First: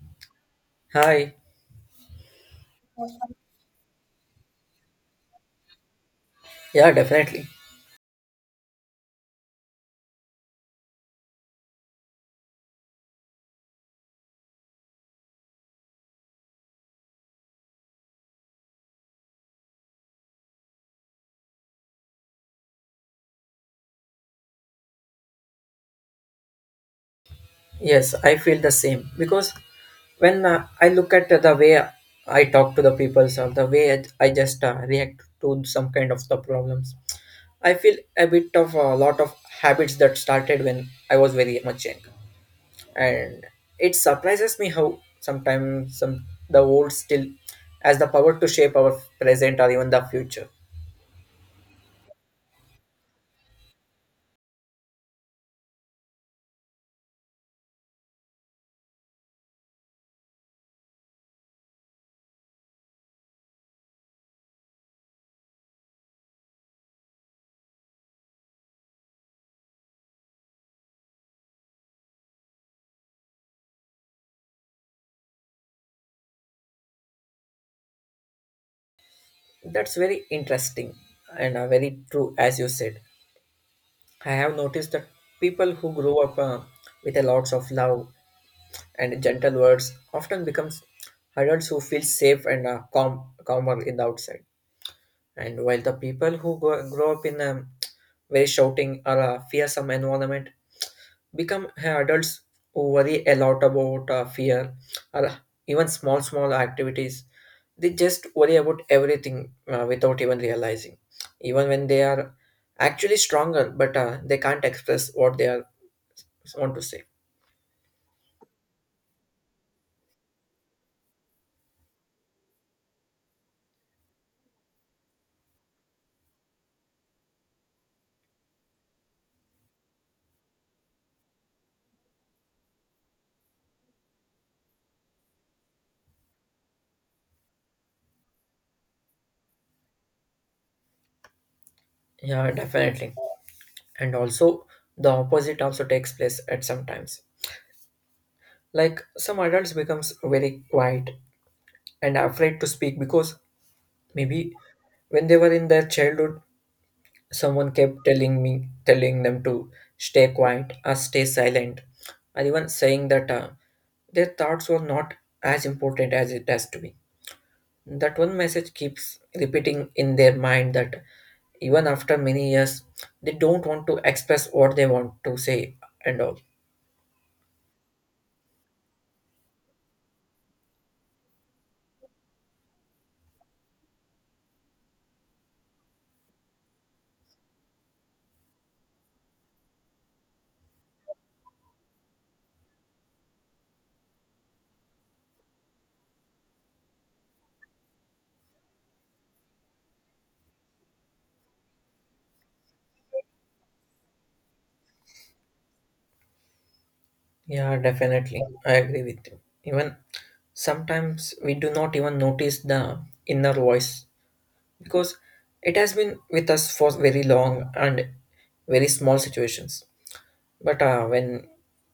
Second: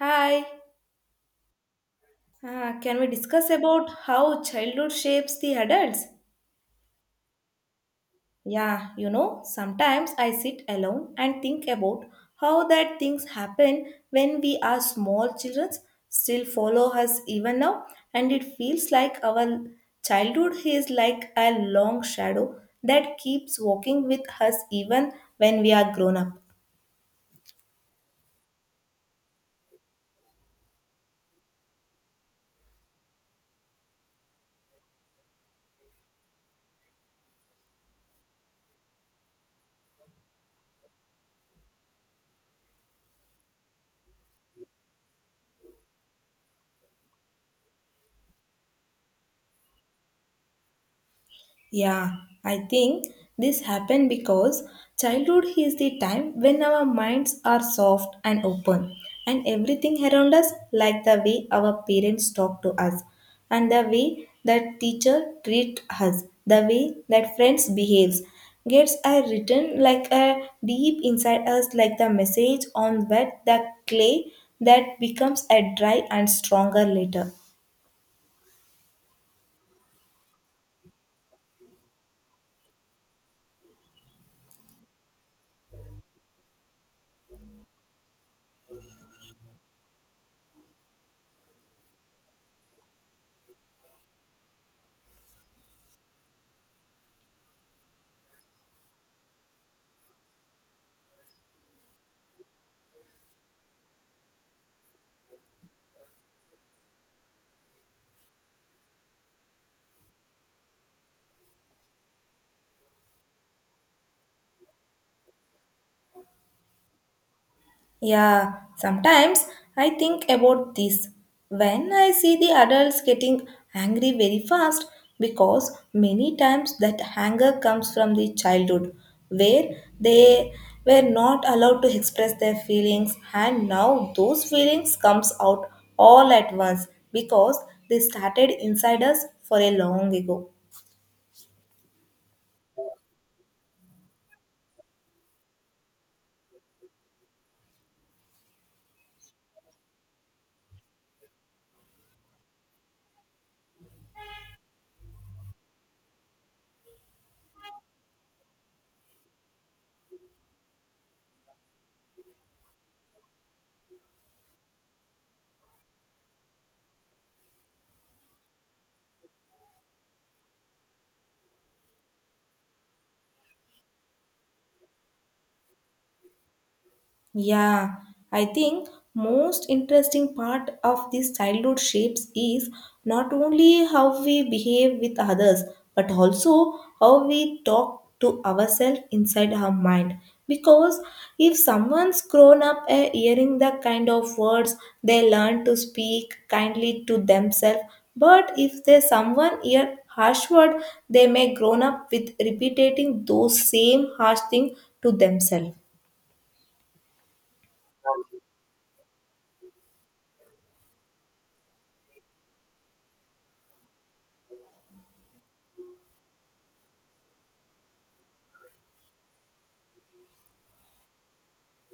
Hi, Hi. Can we discuss about how childhood shapes the adults? Yeah, definitely. Yeah, sometimes I sit alone and think about how that things happen when we are small children still follow us even now, and it feels like our childhood is like a long shadow that keeps walking with us even when we are grown up. Yes, I feel the same because when I look at the way I talk to the people or the way I just react to some kind of the problems, I feel a bit of a lot of habits that started when I was very much young, and it surprises me how sometimes some the old still has the power to shape our present or even the future. Yeah, I think this happened because childhood is the time when our minds are soft and open, and everything around us, like the way our parents talk to us, and the way that teacher treat us, the way that friends behaves, gets a written like a deep inside us, like the message on wet the clay that becomes a dry and stronger later. That's very interesting and very true. As you said, I have noticed that people who grow up with a lots of love and gentle words often becomes adults who feel safe and calm, calmer in the outside. And while the people who grow up in a very shouting or a fearsome environment become adults who worry a lot about fear or even small small activities. They just worry about everything without even realizing, even when they are actually stronger, but they can't express what they are want to say. Yeah, sometimes I think about this when I see the adults getting angry very fast because many times that anger comes from the childhood where they were not allowed to express their feelings and now those feelings comes out all at once because they started inside us for a long ago. Yeah, definitely. And also the opposite also takes place at some times, like some adults becomes very quiet and afraid to speak because maybe when they were in their childhood someone kept telling them to stay quiet or stay silent, or even saying that their thoughts were not as important as it has to be. That one message keeps repeating in their mind, that even after many years, they don't want to express what they want to say and all. Yeah, I think most interesting part of these childhood shapes is not only how we behave with others but also how we talk to ourselves inside our mind because if someone's grown up hearing the kind of words they learn to speak kindly to themselves, but if there's someone hear harsh word they may grown up with repeating those same harsh thing to themselves. Yeah, definitely. I agree with you. Even sometimes we do not even notice the inner voice because it has been with us for very long and very small situations. But when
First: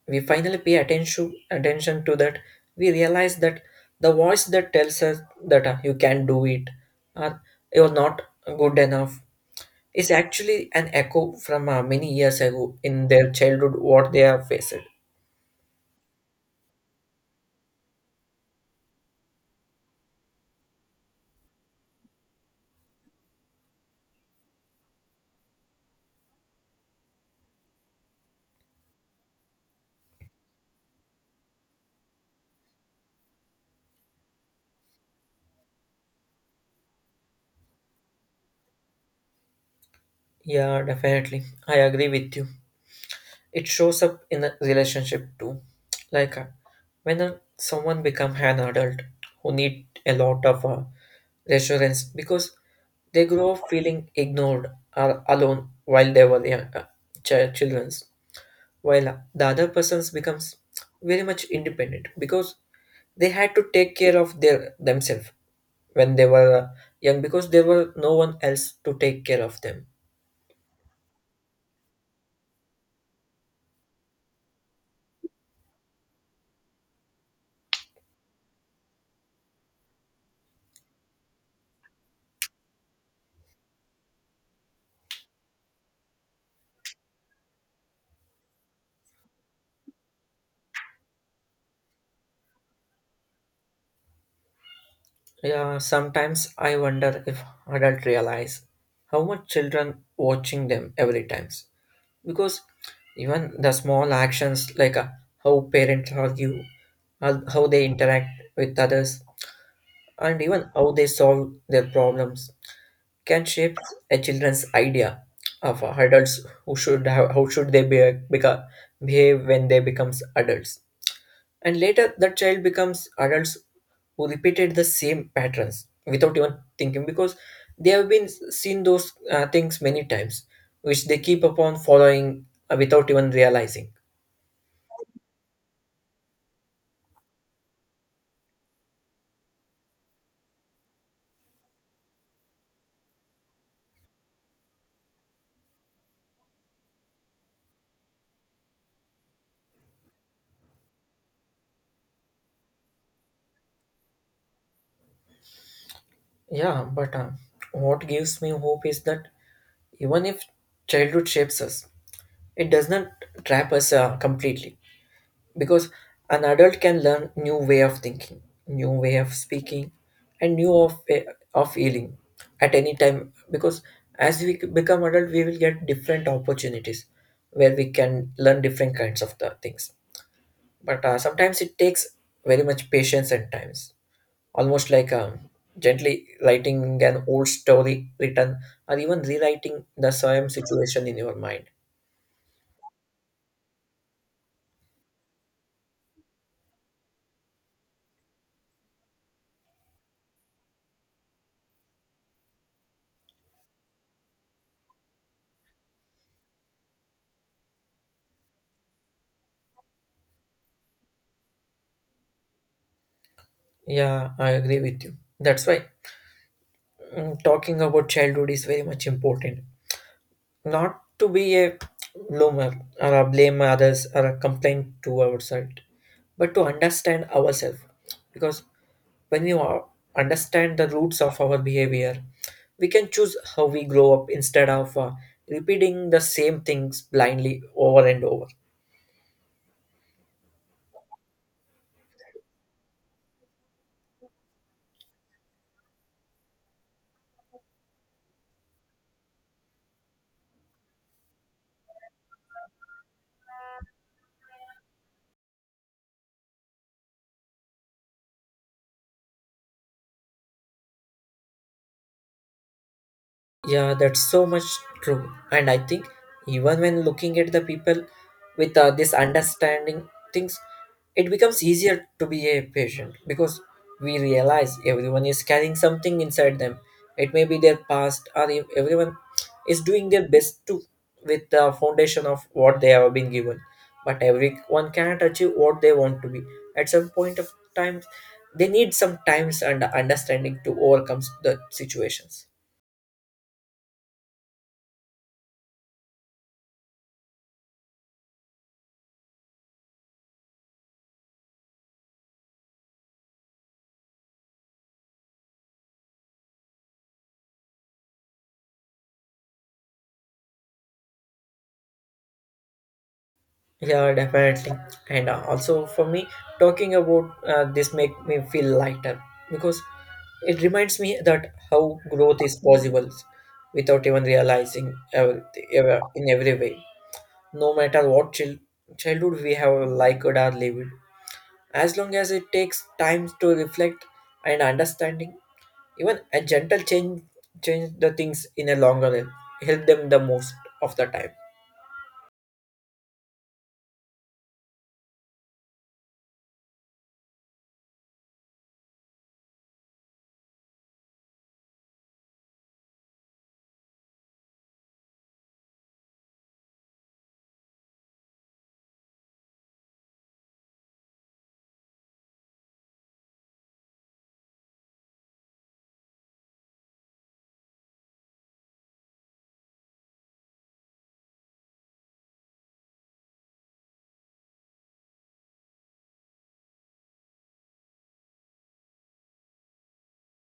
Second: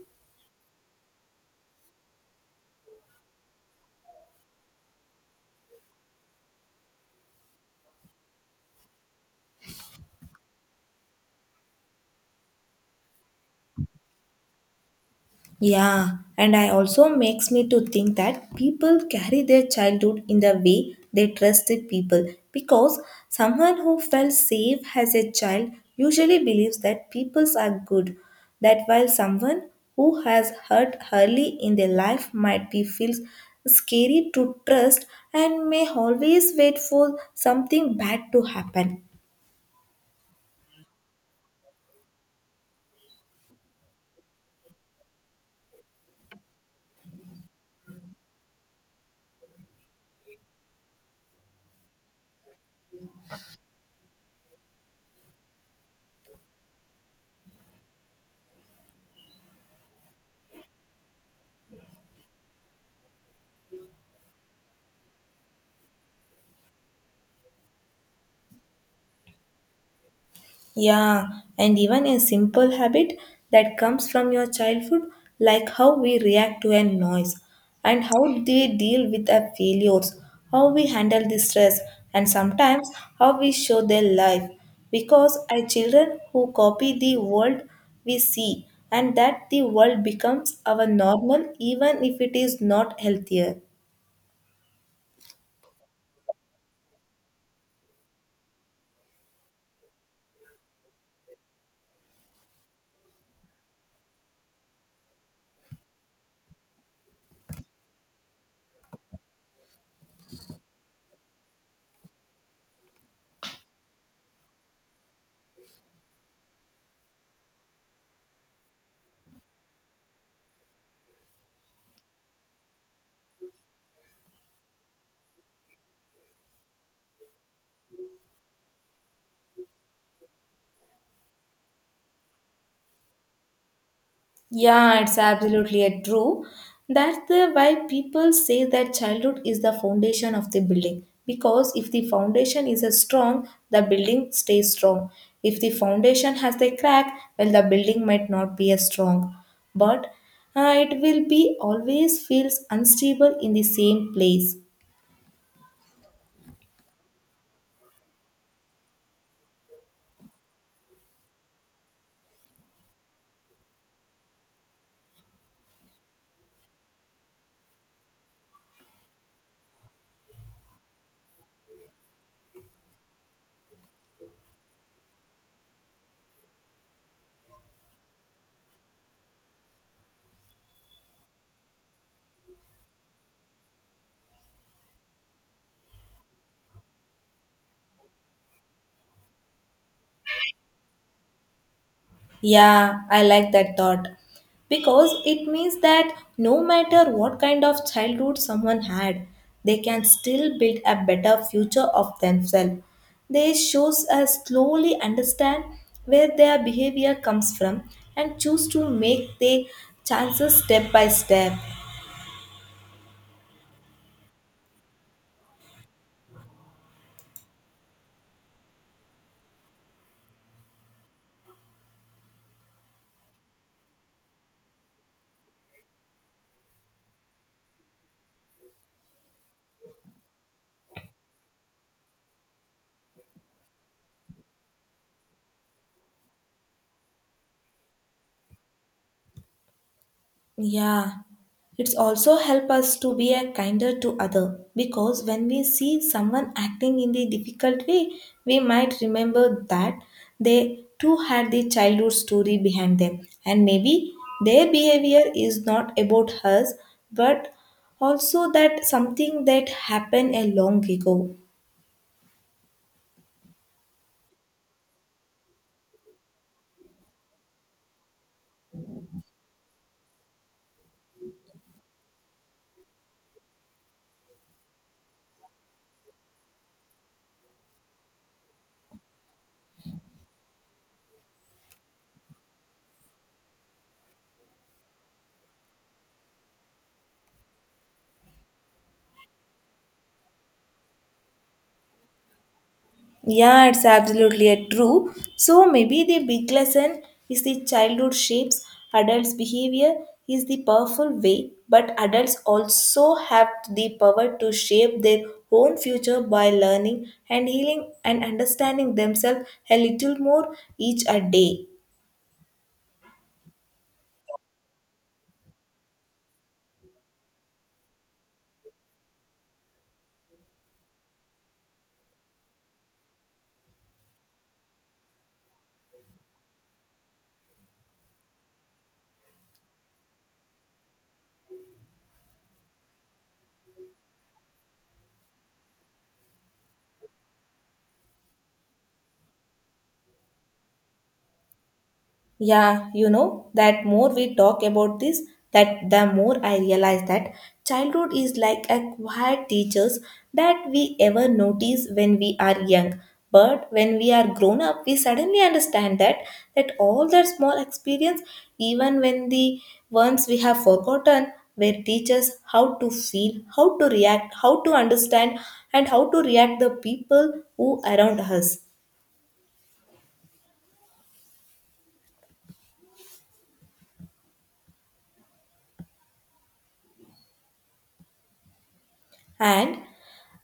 we finally pay attention attention to that, we realize that the voice that tells us that you can't do it or you're not good enough is actually an echo from many years ago in their childhood what they have faced. Yeah, and I also makes me to think that people carry their childhood in the way they trusted people because someone who felt safe as a child usually believes that peoples are good. That while someone who has hurt early in their life might be feels scary to trust and may always wait for something bad to happen. Yeah, definitely. I agree with you. It shows up in a relationship too, like when someone become an adult who need a lot of reassurance because they grow up feeling ignored or alone while they were young, children's, while the other persons becomes very much independent because they had to take care of their themselves when they were young because there were no one else to take care of them. Yeah, and even a simple habit that comes from your childhood, like how we react to a noise and how they deal with our failures, how we handle the stress, and sometimes how we show their life. Because our children who copy the world we see, and that the world becomes our normal, even if it is not healthier. Yeah, sometimes I wonder if adults realize how much children watching them every times. Because even the small actions like how parents argue, how they interact with others, and even how they solve their problems can shape a children's idea of adults who should have, how should they be, beca- behave when they becomes adults. And later, that child becomes adults who repeated the same patterns without even thinking because they have been seen those things many times, which they keep upon following without even realizing. Yeah, it's absolutely a true. That's the why people say that childhood is the foundation of the building. Because if the foundation is a strong, the building stays strong. If the foundation has a crack, well, the building might not be as strong. But it will be always feels unstable in the same place. Yeah, but what gives me hope is that even if childhood shapes us, it does not trap us completely, because an adult can learn new way of thinking, new way of speaking, and new of of healing at any time, because as we become adult we will get different opportunities where we can learn different kinds of the things. But sometimes it takes very much patience and times, almost like gently writing an old story written or even rewriting the same situation in your mind. Yeah, I like that thought because it means that no matter what kind of childhood someone had, they can still build a better future of themselves. This shows us slowly understand where their behavior comes from and choose to make their chances step by step. Yeah, I agree with you. That's why talking about childhood is very much important. Not to be a bloomer or a blame others or a complaint to ourselves, but to understand ourselves. Because when you are, understand the roots of our behavior, we can choose how we grow up instead of repeating the same things blindly over and over. Yeah, it's also help us to be a kinder to other because when we see someone acting in the difficult way, we might remember that they too had the childhood story behind them, and maybe their behavior is not about us, but also that something that happened a long ago. Yeah, that's so much true. And I think even when looking at the people with this understanding things, it becomes easier to be a patient because we realize everyone is carrying something inside them. It may be their past, or if everyone is doing their best to with the foundation of what they have been given. But everyone cannot achieve what they want to be. At some point of time, they need some times and understanding to overcome the situations. Yeah, it's absolutely true. So maybe the big lesson is the childhood shapes adults' behavior is the powerful way, but adults also have the power to shape their own future by learning and healing and understanding themselves a little more each a day. Yeah, definitely. And also for me, talking about this make me feel lighter because it reminds me that how growth is possible without even realizing ever, ever in every way. No matter what childhood we have liked or lived, as long as it takes time to reflect and understanding, even a gentle change the things in a longer run, help them the most of the time. Yeah, that more we talk about this, that the more I realize that childhood is like a quiet teachers that we ever notice when we are young. But when we are grown up, we suddenly understand that all that small experience, even when the ones we have forgotten, were teachers how to feel, how to react, how to understand, and how to react the people who around us. And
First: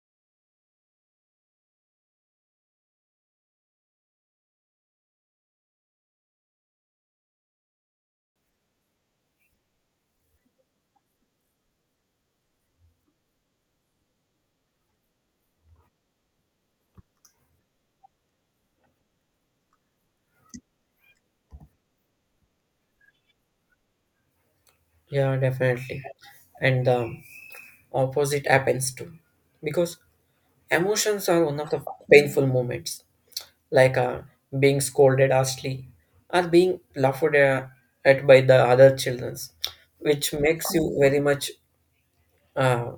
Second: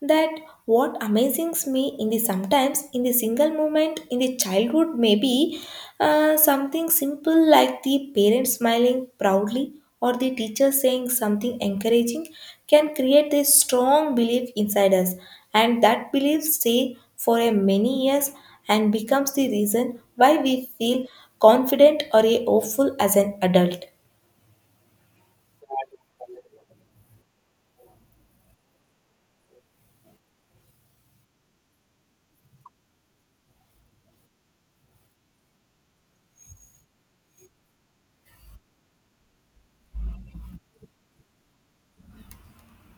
that what amazes me in the sometimes in the single moment in the childhood may be something simple like the parent smiling proudly or the teacher saying something encouraging can create a strong belief inside us, and that belief stay for a many years and becomes the reason why we feel confident or a hopeful as an adult. Yeah, definitely. And opposite happens too because emotions are one of the painful moments, like being scolded harshly or being laughed at by the other children, which makes you very much uh,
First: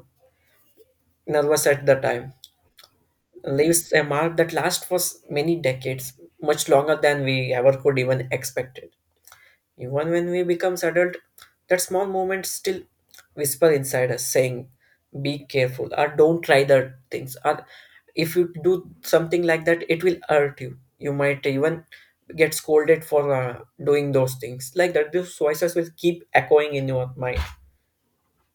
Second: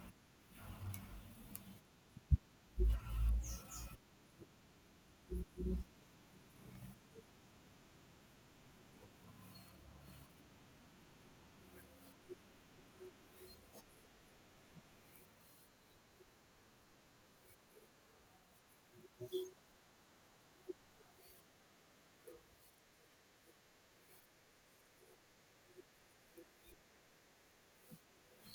nervous at the time, leaves a mark that lasts for many decades, much longer than we ever could even expect. Even when we become adult, that small moment still whisper inside us saying, be careful or don't try that things. Or if you do something like that, it will hurt you. You might even get scolded for doing those things like that. Those voices will keep echoing in your mind.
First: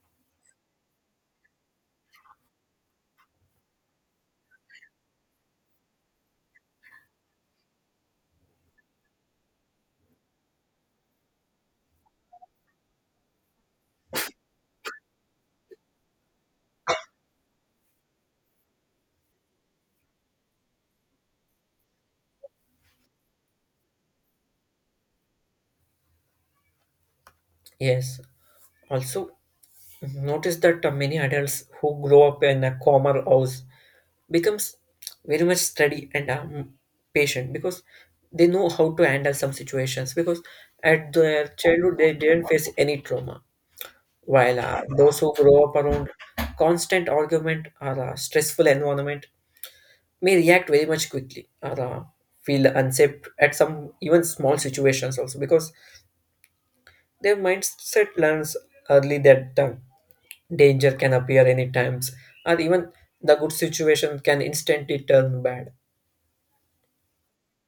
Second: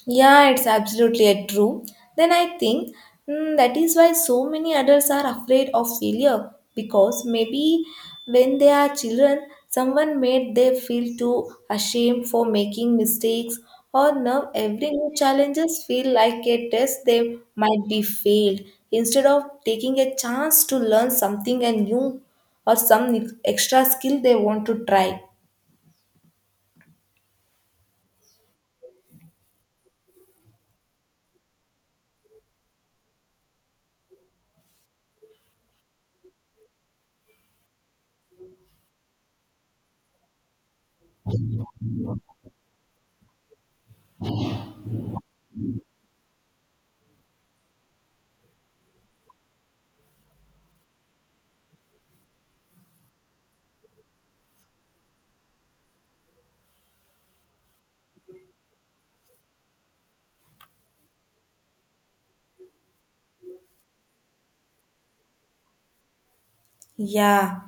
Yeah, it's absolutely a true. Then I think that is why so many adults are afraid of failure, because maybe when they are children, someone made them feel too ashamed for making mistakes, or now every new challenges feel like a test they might be failed instead of taking a chance to learn something and new or some extra skill they want to try. Yes. Also, notice that many adults who grow up in a calmer house becomes very much steady and patient because they know how to handle some situations because at their childhood they didn't face any trauma, while those who grow up around constant argument or a stressful environment may react very much quickly or feel unsafe at some even small situations also, because their mindset learns early that danger can appear any times or even the good situation can instantly turn bad. Yeah,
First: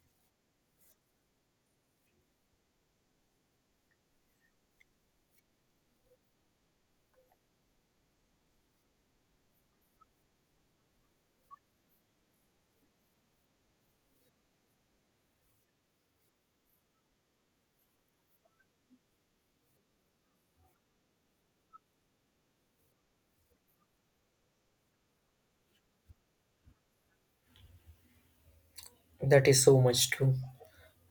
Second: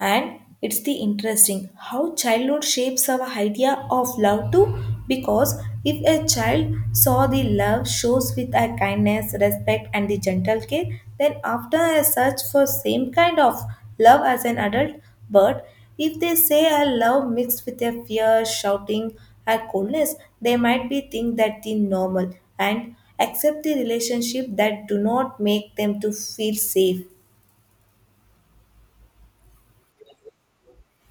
and it's the interesting how childhood shapes our idea of love too. Because if a child saw the love shows with a kindness, respect, and the gentle care, then after a search for same kind of love as an adult, but if they say a love mixed with a fear, shouting, a coldness, they might be think that the normal and accept the relationship that do not make them to feel safe. That is so much true.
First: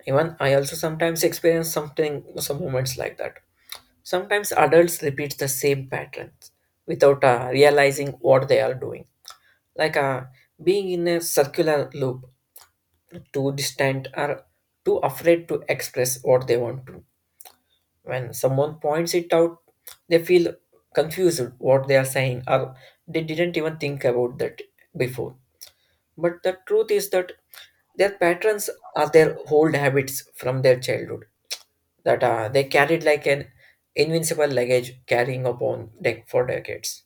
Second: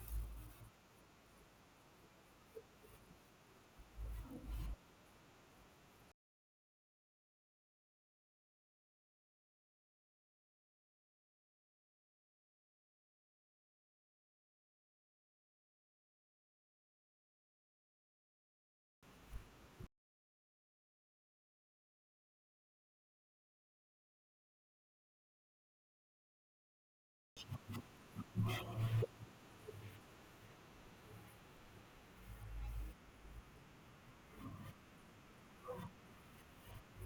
Even I also sometimes experience something, some moments like that. Sometimes adults repeat the same patterns without realizing what they are doing, like being in a circular loop, too distant or too afraid to express what they want to. When someone points it out, they feel confused what they are saying or they didn't even think about that before. But the truth is that their patterns are their old habits from their childhood that they carried like an invincible luggage carrying upon deck for decades.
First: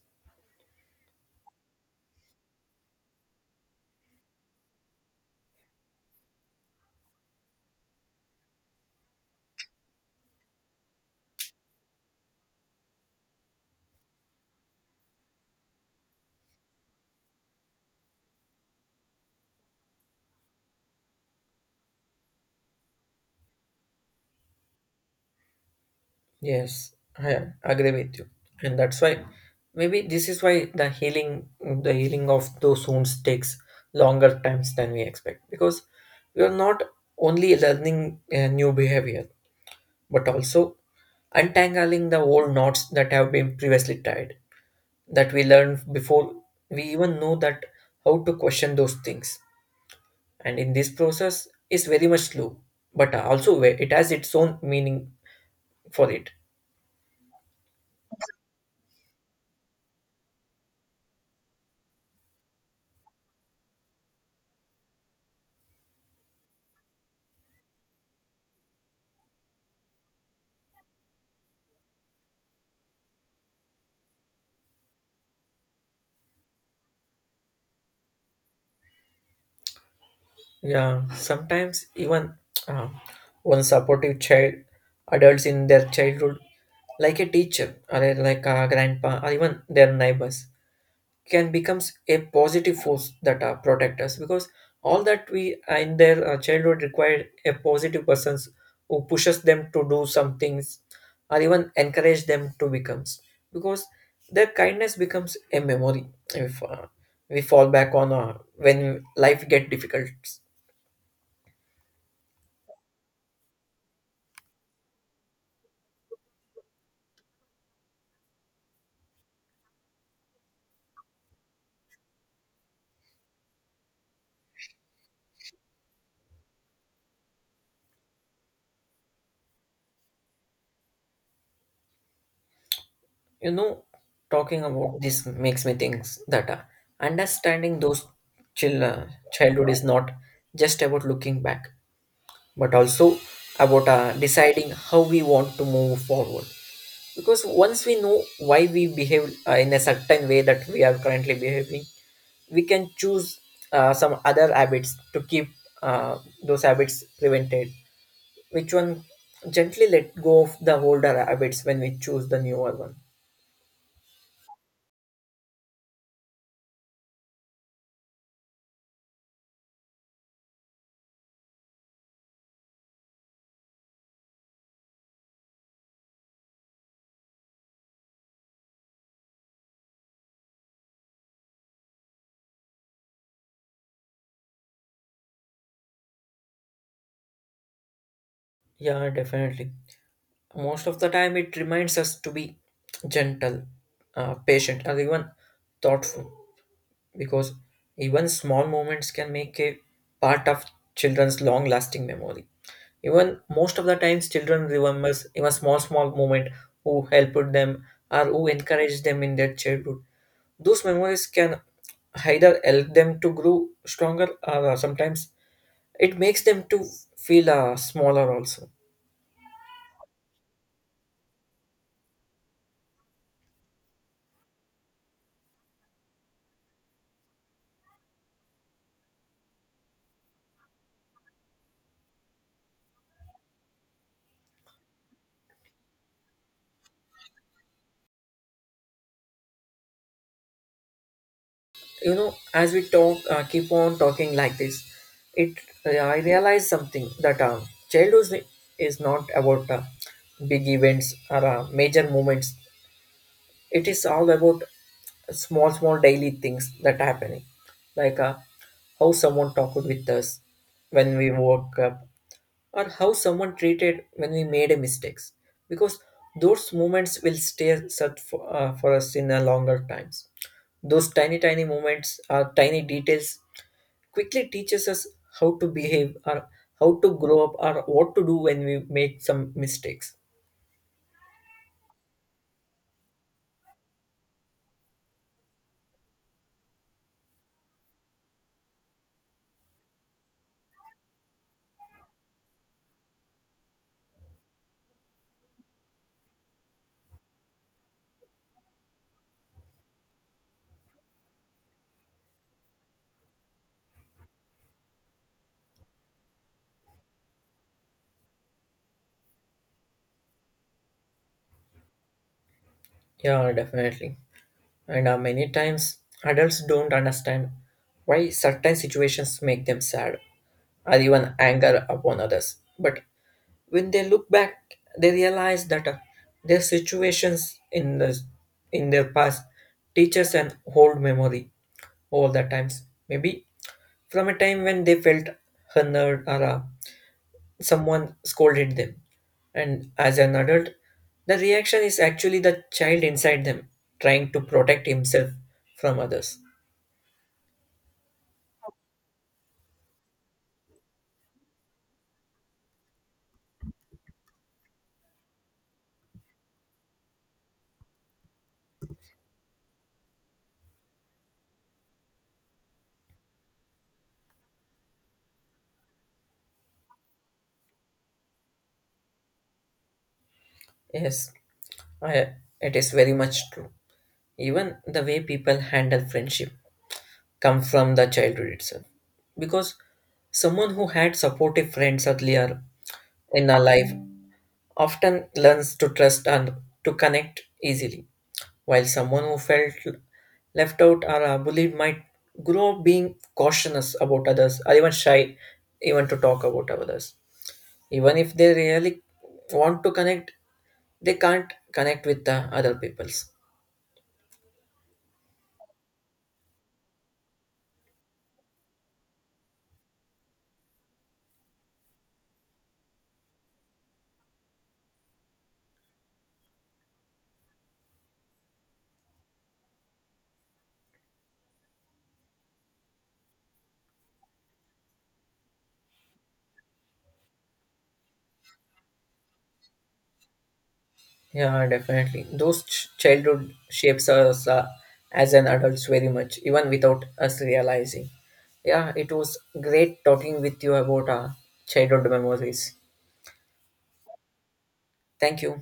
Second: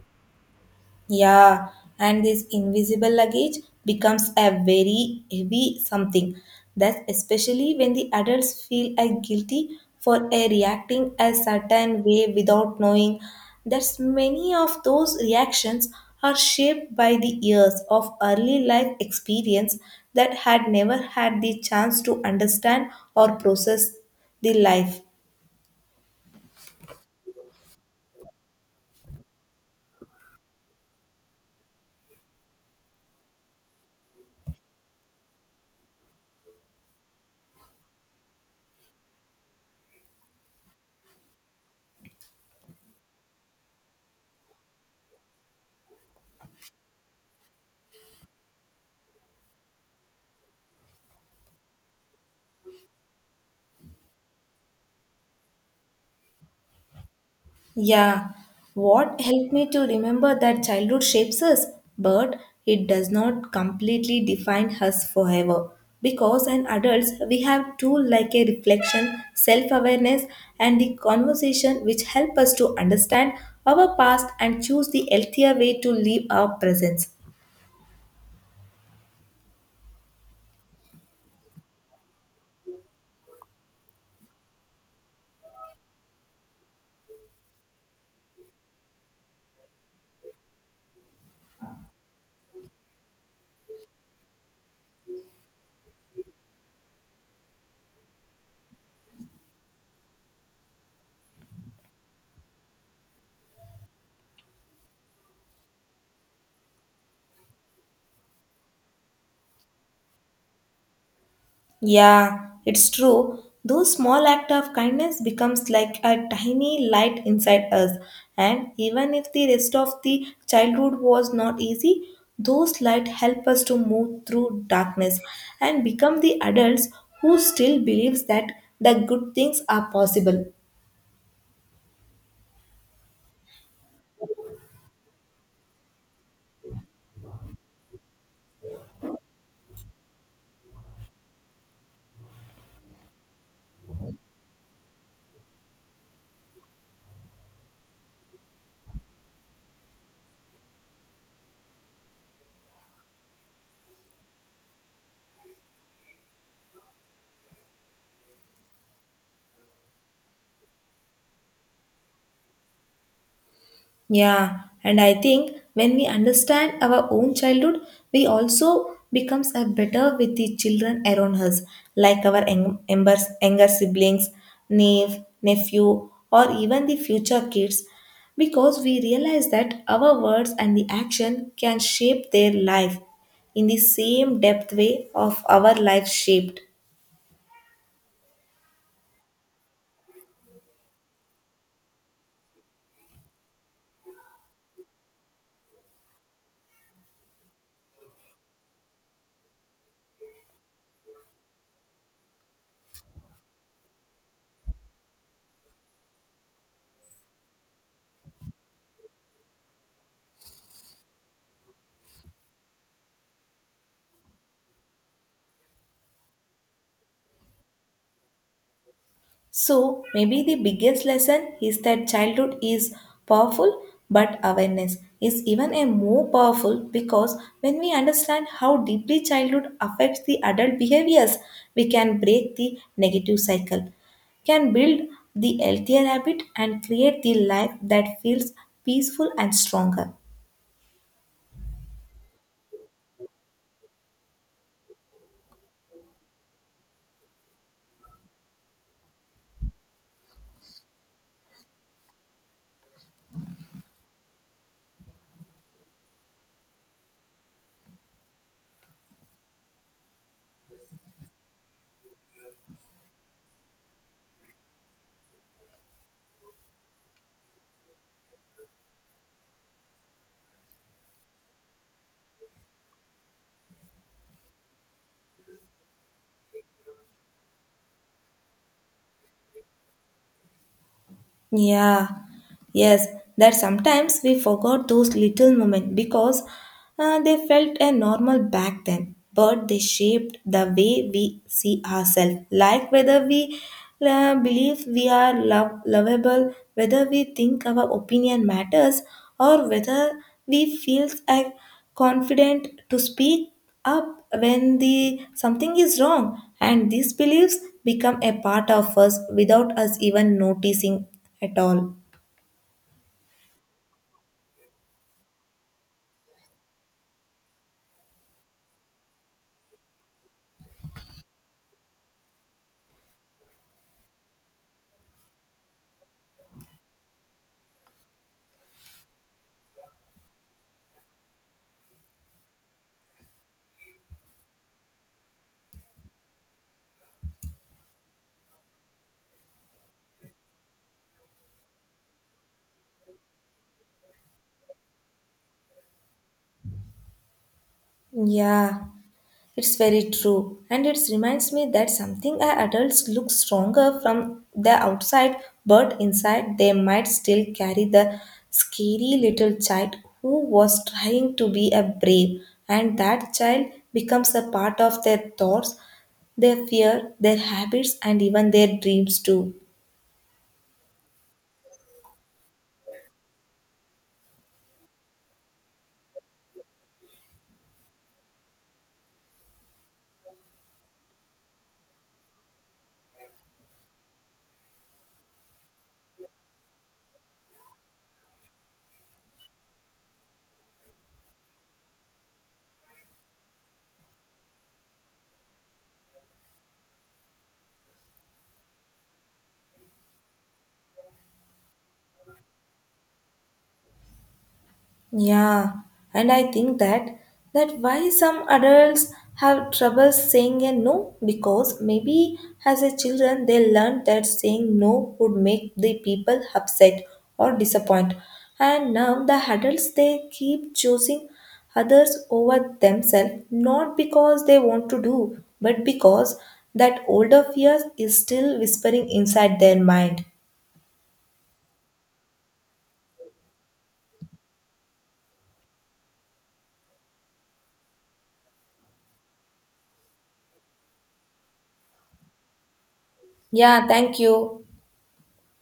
Yeah, and this invisible luggage becomes a very heavy something. That's especially when the adults feel guilty for a reacting a certain way without knowing that many of those reactions are shaped by the years of early life experience that had never had the chance to understand or process the life. Yes, I agree with you, and that's why maybe this is why the healing of those wounds takes longer times than we expect because we are not only learning a new behavior but also untangling the old knots that have been previously tied that we learned before we even know that how to question those things, and in this process is very much slow but also where it has its own meaning for it. Yeah, what helped me to remember that childhood shapes us, but it does not completely define us forever. Because as adults, we have tools like a reflection, self awareness, and the conversation which help us to understand our past and choose the healthier way to live our presence. Yeah, sometimes even uh, one supportive child adults in their childhood, like a teacher or like a grandpa or even their neighbors, can becomes a positive force that protect us because all that we in their childhood required a positive persons who pushes them to do some things or even encourage them to becomes, because their kindness becomes a memory if we fall back on when life get difficult. Yeah, it's true. Those small act of kindness becomes like a tiny light inside us. And even if the rest of the childhood was not easy, those light help us to move through darkness and become the adults who still believes that the good things are possible. You know, talking about this makes me think that understanding those chill, uh, childhood is not just about looking back but also about deciding how we want to move forward. Because once we know why we behave in a certain way that we are currently behaving, we can choose some other habits to keep uh, those habits prevented. Which one gently let go of the older habits when we choose the newer one? Yeah, and I think when we understand our own childhood, we also becomes a better with the children around us, like our younger siblings, niece, nephew, or even the future kids, because we realize that our words and the action can shape their life in the same depth way of our life shaped. Yeah, definitely. Most of the time, it reminds us to be gentle, patient, or even thoughtful because even small moments can make a part of children's long lasting memory. Even most of the times children remembers even small small moment who helped them or who encouraged them in their childhood. Those memories can either help them to grow stronger, or sometimes it makes them to feel smaller also. So, maybe the biggest lesson is that childhood is powerful, but awareness is even a more powerful, because when we understand how deeply childhood affects the adult behaviors, we can break the negative cycle, can build the healthier habit and create the life that feels peaceful and stronger. You know, as we talk keep on talking like this, it I realize something that childhood is not about big events or major moments. It is all about small small daily things that happening, like how someone talked with us when we woke up, or how someone treated when we made a mistakes. Because those moments will stay such for us in a longer times. Those tiny tiny moments are tiny details quickly teaches us how to behave or how to grow up or what to do when we make some mistakes. Yeah, yes, that sometimes we forgot those little moments because they felt a normal back then, but they shaped the way we see ourselves, like whether we believe we are lovable, whether we think our opinion matters, or whether we feel like confident to speak up when the something is wrong, and these beliefs become a part of us without us even noticing at all. Yeah, definitely. And many times adults don't understand why certain situations make them sad or even anger upon others. But when they look back, they realize that their situations in their past teaches an old memory all the times. Maybe from a time when they felt honored or someone scolded them. And as an adult, the reaction is actually the child inside them trying to protect himself from others. Yeah, it's very true, and it reminds me that something our adults look stronger from the outside, but inside they might still carry the scary little child who was trying to be a brave, and that child becomes a part of their thoughts, their fear, their habits, and even their dreams too. Yes, I, it is very much true. Even the way people handle friendship comes from the childhood itself. Because someone who had supportive friends earlier in our life often learns to trust and to connect easily, while someone who felt left out or bullied might grow up being cautious about others or even shy even to talk about others. Even if they really want to connect, they can't connect with the other peoples. Yeah, and I think that why some adults have trouble saying a no, because maybe as a children they learned that saying no would make the people upset or disappoint, and now the adults they keep choosing others over themselves not because they want to do but because that older fear is still whispering inside their mind. Yeah, definitely. Those childhood shapes us as an adults very much, even without us realizing. Yeah, it was great talking with you about childhood memories. Yeah, thank you. Thank you.